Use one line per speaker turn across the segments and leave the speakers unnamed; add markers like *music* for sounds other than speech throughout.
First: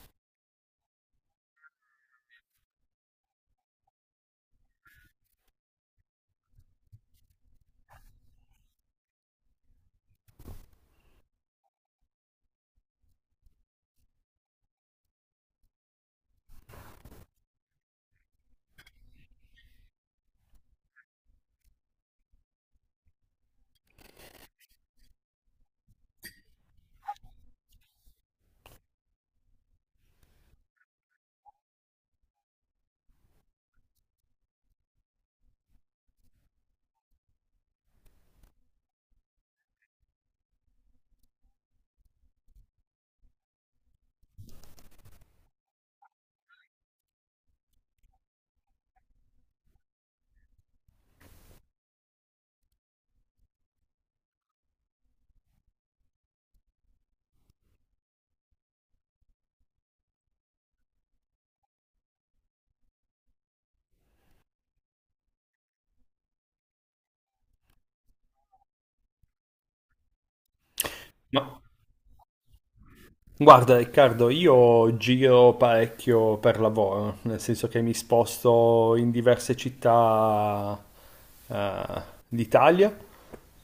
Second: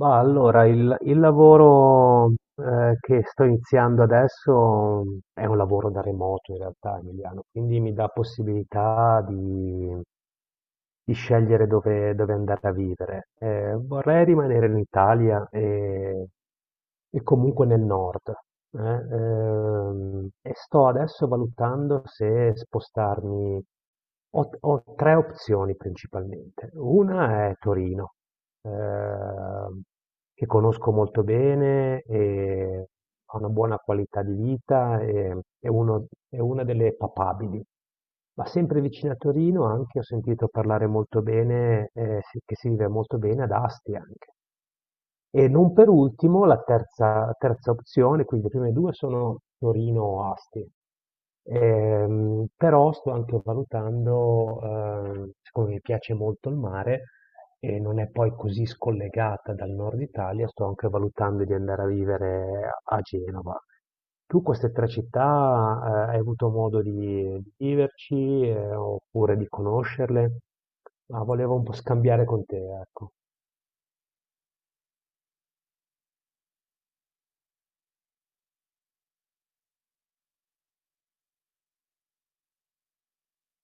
Ma allora il lavoro che sto iniziando adesso è un lavoro da remoto in realtà, Emiliano, quindi mi dà possibilità di scegliere dove andare a vivere. Vorrei rimanere in Italia e comunque nel nord. E sto adesso valutando se spostarmi. Ho tre opzioni principalmente. Una è Torino, ehm, che conosco molto bene e ha una buona qualità di vita e è una delle papabili. Ma sempre vicino a Torino anche ho sentito parlare molto bene, che si vive molto bene ad Asti anche. E non per ultimo la terza, terza opzione, quindi le prime due sono Torino o Asti. Però sto anche valutando, siccome mi piace molto il mare e non è poi così scollegata dal nord Italia, sto anche valutando di andare a vivere a Genova. Tu queste tre città, hai avuto modo di viverci, oppure di conoscerle? Ma volevo
Ma
un po' scambiare con te, ecco.
guarda Riccardo, io giro parecchio per lavoro, nel senso che mi sposto in diverse città eh, d'Italia,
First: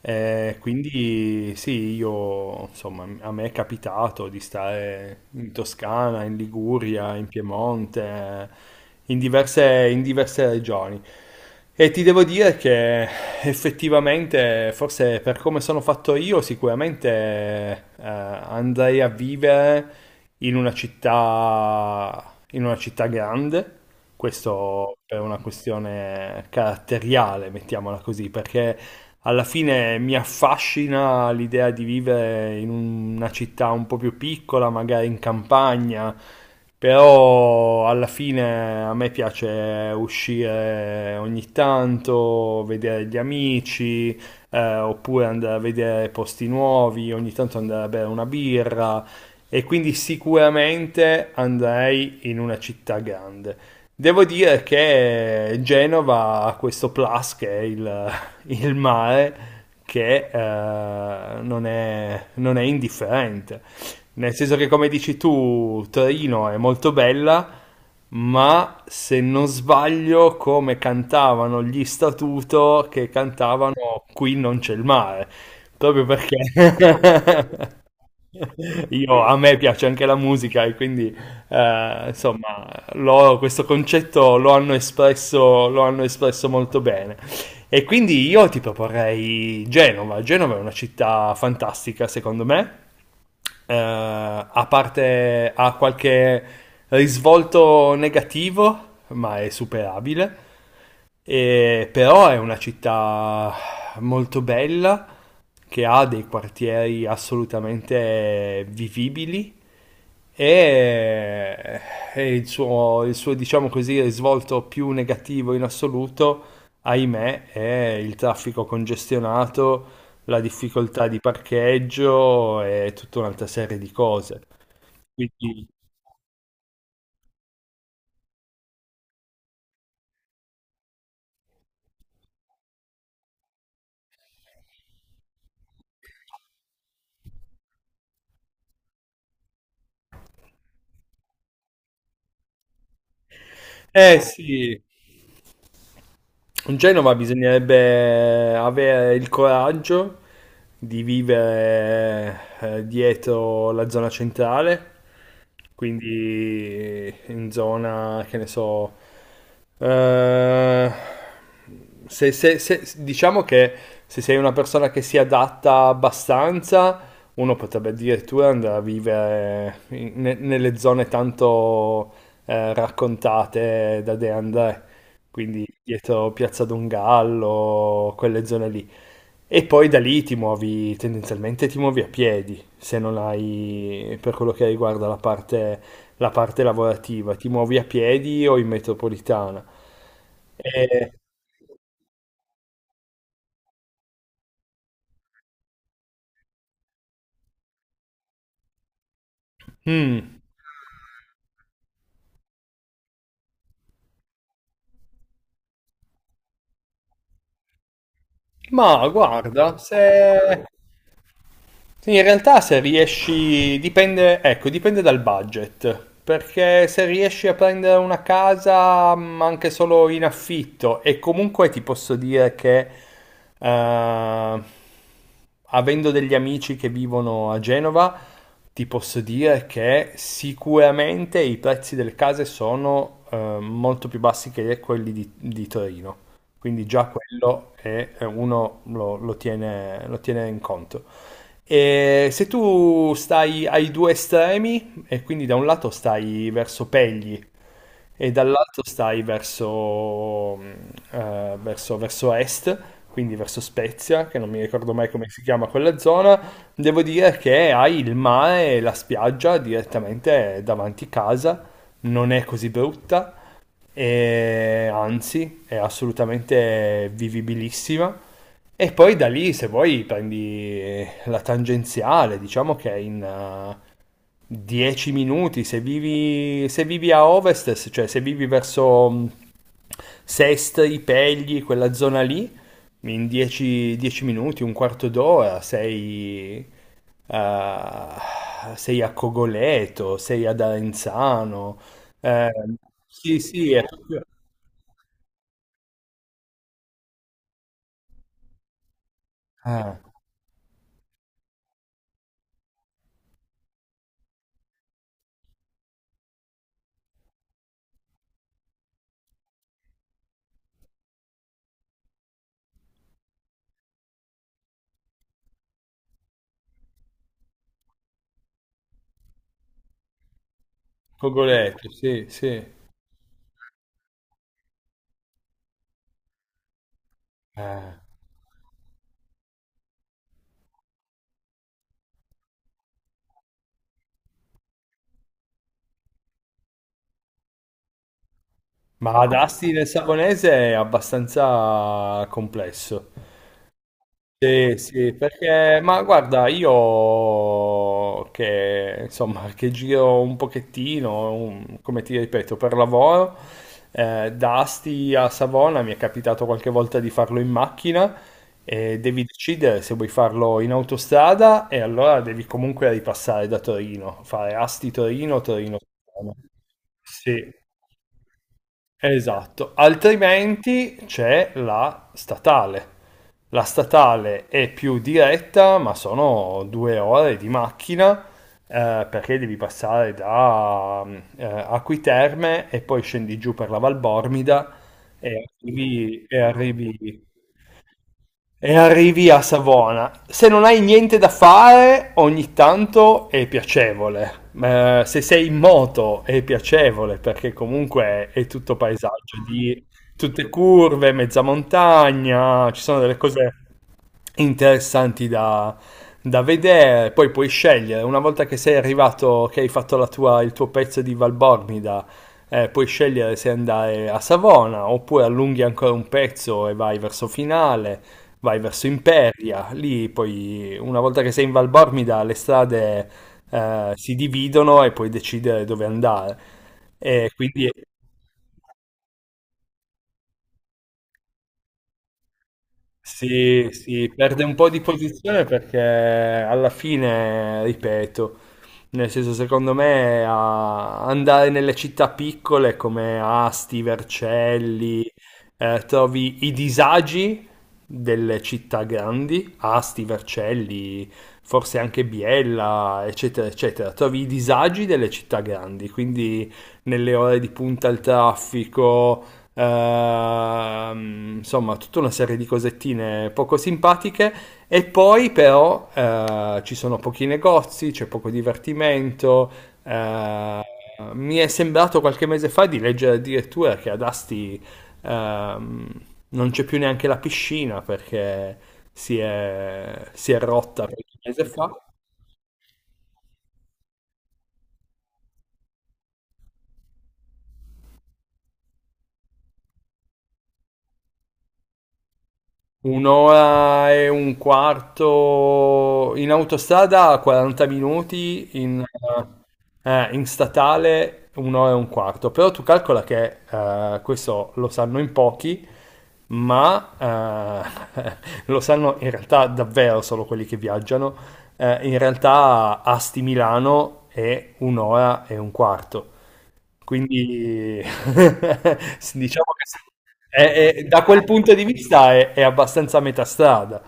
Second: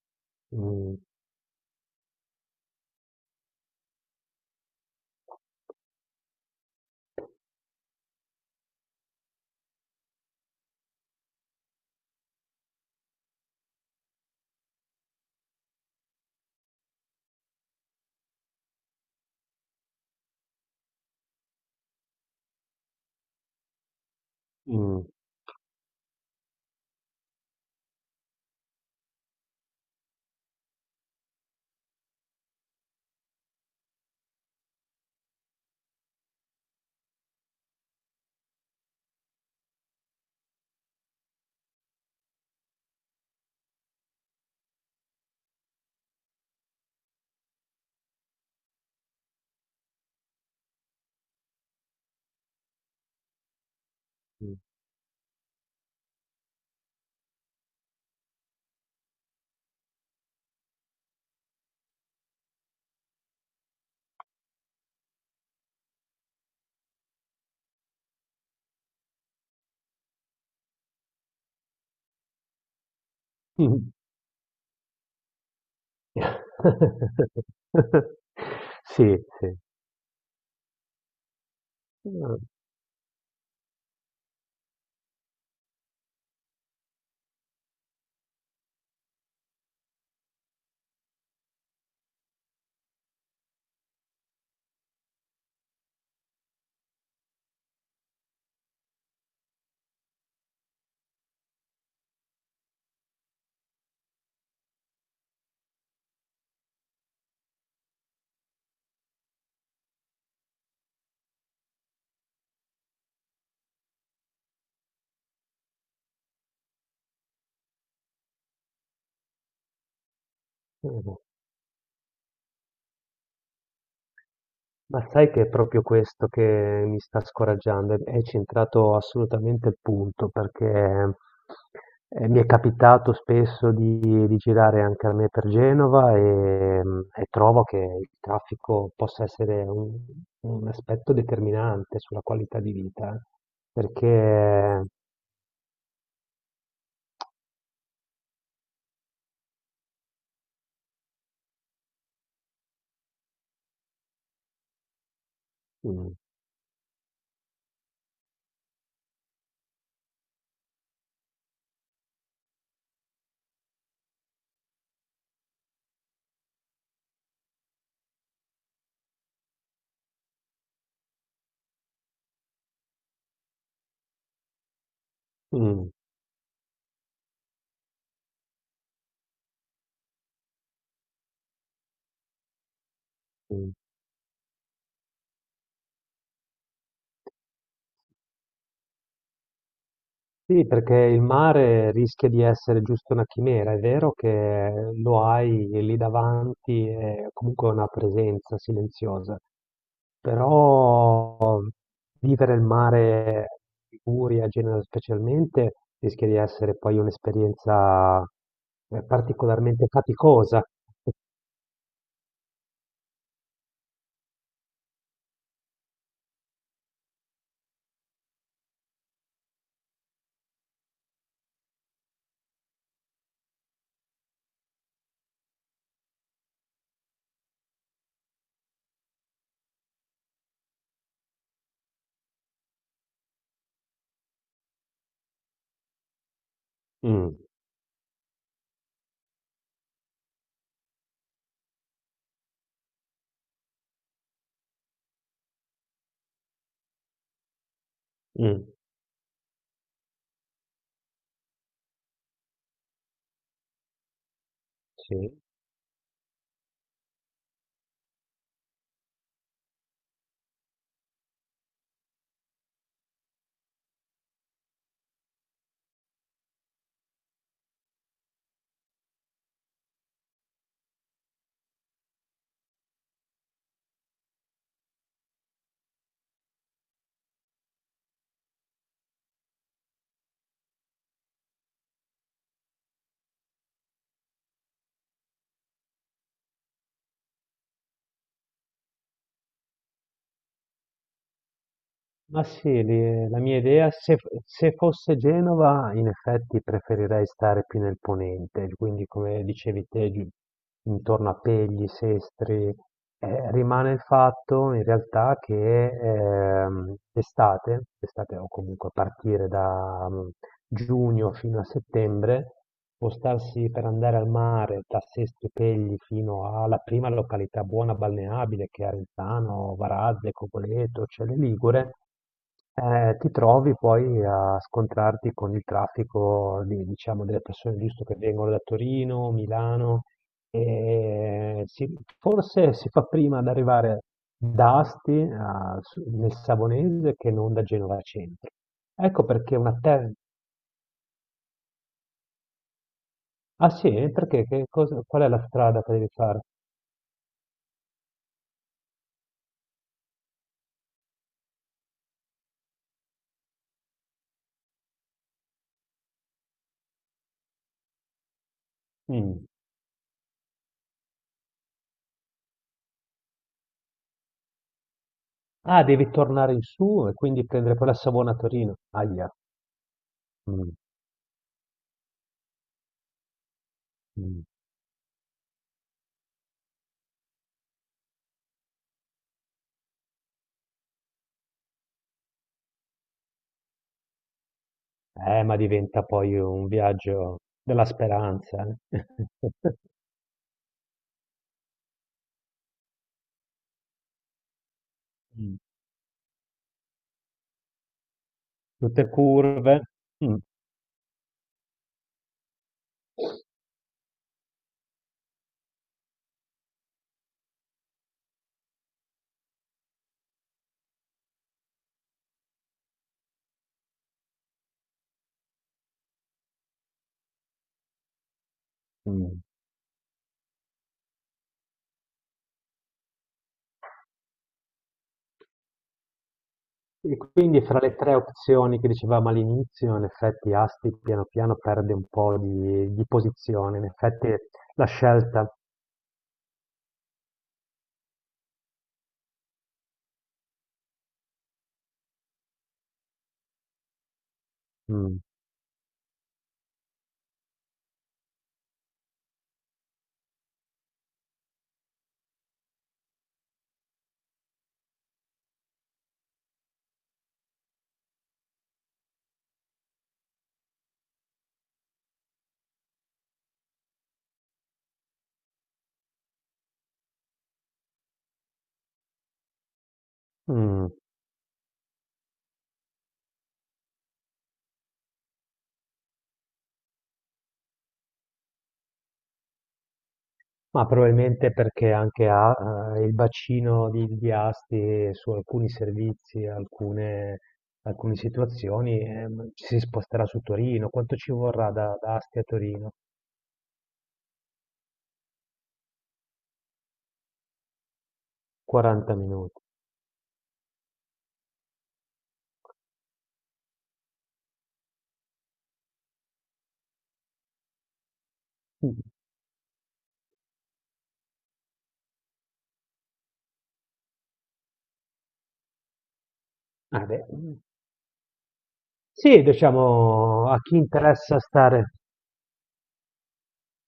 Mm,
quindi sì, io insomma, a me è capitato di stare in Toscana, in Liguria, in Piemonte, in diverse regioni. E ti devo dire che effettivamente, forse per come sono fatto io, sicuramente andrei a vivere in una città grande. Questo
mm.
è una questione caratteriale, mettiamola così, perché alla fine mi affascina l'idea di vivere in una città un po' più piccola, magari in campagna, però alla fine a me piace uscire ogni tanto, vedere gli amici, oppure andare a vedere posti nuovi, ogni tanto andare a bere una birra e quindi sicuramente andrei in una città grande. Devo
*laughs* Mh.
dire che Genova ha questo plus che è *laughs* il mare che non è indifferente. Nel senso che, come dici tu, Torino è molto bella, ma se non sbaglio, come cantavano gli Statuto che cantavano
Mh.
qui non c'è il mare, proprio perché *laughs*
Sì,
io, a
sì.
me piace anche la musica e quindi,
Mh,
insomma, questo concetto lo hanno espresso molto bene. E quindi io ti proporrei Genova. Genova è una città fantastica, secondo me. A parte ha qualche risvolto negativo, ma è superabile. Però è una città molto bella, che ha dei quartieri assolutamente vivibili e, e il suo, diciamo così, risvolto più negativo in assoluto, ahimè, è il traffico congestionato, la difficoltà
mh.
di parcheggio e tutta un'altra serie di cose.
Ma sai che è
Quindi,
proprio questo che mi sta scoraggiando, e hai centrato assolutamente il punto, perché, mi è capitato spesso di girare anche a me per Genova, e trovo che il traffico possa essere un aspetto determinante sulla qualità di vita,
eh sì,
perché
in Genova bisognerebbe avere il coraggio di vivere dietro la zona centrale,
mh,
quindi in zona, che ne so, eh, diciamo che se sei una persona che si adatta abbastanza, uno potrebbe addirittura andare a vivere nelle zone tanto raccontate da De André, quindi
mh,
dietro Piazza Dongallo, quelle zone lì. E poi da lì ti muovi, tendenzialmente ti muovi a piedi, se non
mh.
hai, per quello che riguarda la parte lavorativa, ti muovi a piedi o in metropolitana.
Sì, perché
E-
il mare rischia di essere giusto una chimera, è vero che lo hai lì davanti, è comunque una presenza silenziosa,
Mm.
però vivere il mare in Liguria, a Genova specialmente, rischia di essere poi un'esperienza
Ma guarda,
particolarmente
se...
faticosa.
sì, in realtà se riesci, dipende, ecco, dipende dal budget, perché se riesci a prendere una casa anche solo in affitto e comunque ti posso dire che eh, avendo degli amici che vivono a Genova, ti posso dire che sicuramente i prezzi delle case sono molto più bassi che quelli di Torino. Quindi già
Mm,
quello è, uno lo tiene in conto. E se tu stai ai due estremi, e quindi da un lato stai verso Pegli, e
mm,
dall'altro stai verso, verso est, quindi verso Spezia, che non mi ricordo mai come
sì.
si chiama quella zona. Devo dire che hai il mare e la spiaggia direttamente davanti casa, non è così brutta, e anzi è assolutamente vivibilissima. E poi da lì, se vuoi, prendi la tangenziale, diciamo che è in, 10 minuti, se vivi a ovest, cioè se vivi verso Sest, i Pegli, quella zona lì, in 10 minuti, un quarto d'ora sei, eh, sei a Cogoleto, sei ad Arenzano.
Ma
Eh,
sì,
sì,
la mia
sì, è
idea,
proprio...
se fosse Genova, in effetti preferirei stare più nel ponente, quindi come dicevi
ah,
te, intorno a Pegli, Sestri, rimane il fatto in realtà che estate, estate o comunque a partire da giugno fino a settembre, spostarsi per andare al mare da Sestri Pegli fino alla prima località buona balneabile che è Arenzano, Varazze, Cogoleto, Celle
Cogoleto,
Ligure,
sì, sì.
ti trovi poi a scontrarti con il traffico diciamo, delle persone
Eh.
giusto che vengono da Torino, Milano, e forse si fa prima ad arrivare da Asti nel Savonese che non da Genova Centro.
Ma
Ecco
ad
perché
Asti
una
nel
terra.
Savonese è abbastanza complesso.
Ah sì? Perché?
Sì, sì,
Qual è la
perché,
strada che
ma
devi fare?
guarda, io che insomma, che giro un pochettino, come ti ripeto, per lavoro, da Asti a Savona mi è capitato qualche volta di farlo in macchina e devi
Mm.
decidere se vuoi farlo in autostrada e allora devi comunque ripassare da Torino, fare Asti-Torino,
Ah, devi
Torino-Savona.
tornare in su e quindi
Sì.
prendere poi la Savona a Torino. Aia.
Esatto,
Mm,
altrimenti c'è la statale. La
mm.
statale è più diretta, ma sono 2 ore di macchina perché devi passare da mm, Acquiterme e poi scendi giù per la Valbormida e
Ma diventa
arrivi,
poi
e
un
arrivi
viaggio della speranza.
e
Eh.
arrivi a
*laughs*
Savona. Se non hai niente da fare, ogni tanto è piacevole. Se sei in
Mm.
moto è piacevole perché comunque è tutto
Tutte
paesaggio
curve.
di
Mm,
tutte curve, mezza montagna, ci sono delle cose interessanti da, da vedere. Poi puoi scegliere, una volta che sei arrivato, che hai fatto la tua- il tuo pezzo di Valbormida, puoi scegliere se andare a Savona oppure allunghi ancora un pezzo e vai verso finale, vai verso
mm.
Imperia, lì poi una volta che sei in Val Bormida le strade si dividono e puoi decidere dove andare.
E
E
quindi
quindi
fra le tre opzioni che dicevamo all'inizio, in effetti Asti piano piano perde un po' di
sì,
posizione, in
sì,
effetti
perde un po' di
la
posizione
scelta.
perché alla fine, ripeto, nel senso secondo me andare nelle città piccole come Asti, Vercelli,
Mm,
trovi i disagi delle città grandi, Asti, Vercelli, forse anche Biella, eccetera, eccetera, trovi i disagi delle città grandi, quindi nelle ore di punta al traffico. Insomma, tutta una serie di cosettine poco simpatiche. E poi, però, ci sono pochi negozi, c'è poco divertimento. eh,
mm.
Mi è sembrato qualche mese fa di leggere addirittura che ad Asti ehm, non c'è più neanche la piscina perché si è rotta
Ma
qualche mese
probabilmente
fa.
perché anche ha il bacino di Asti su alcuni servizi, alcune, alcune situazioni, ci si sposterà su Torino. Quanto ci vorrà da Asti a Torino?
1 ora e un quarto in autostrada, 40 minuti,
40 minuti.
in statale 1 ora e un quarto. Però tu calcola che questo lo sanno in pochi, ma eh, *laughs* lo sanno
Mm.
in realtà davvero solo quelli che viaggiano. In realtà Asti Milano è 1 ora e un quarto.
Ah, beh,
Quindi *laughs*
sì,
diciamo che
diciamo, a chi
da quel
interessa
punto di
stare.
vista è abbastanza a metà strada.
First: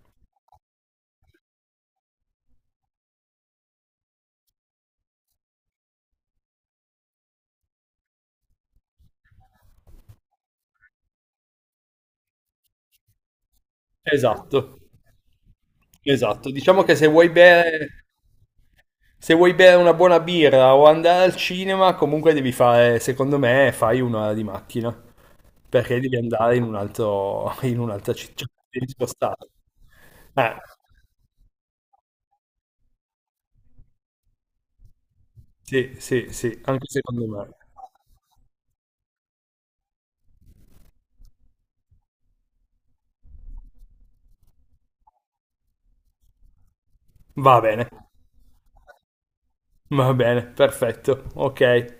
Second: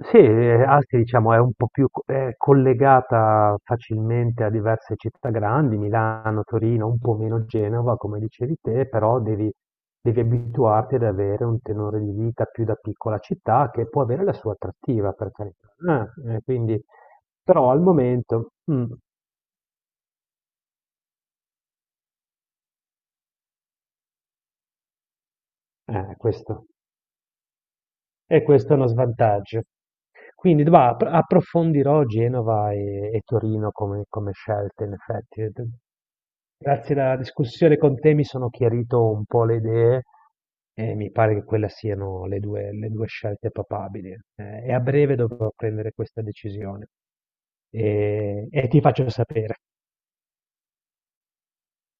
Sì, Asti diciamo è un po' è collegata facilmente a diverse città grandi, Milano, Torino, un po' meno Genova, come dicevi te, però devi, devi abituarti ad avere un tenore di vita più da piccola città che può avere la sua
Esatto,
attrattiva, per carità.
esatto.
Quindi,
Diciamo che
però al momento, mm,
se vuoi bere una buona birra o andare al cinema, comunque devi fare, secondo me, fai 1 ora di macchina, perché devi andare in
questo.
un altro, in un'altra
E
città, cioè,
questo è uno
devi spostarti.
svantaggio.
Eh,
Quindi va, approfondirò Genova e Torino come, come scelte, in effetti.
sì, sì, sì, anche
Grazie alla
secondo me.
discussione con te mi sono chiarito un po' le idee e mi pare che quelle siano le due scelte papabili. E a breve dovrò prendere questa decisione
Va bene,
e ti faccio sapere.
va bene, perfetto, ok.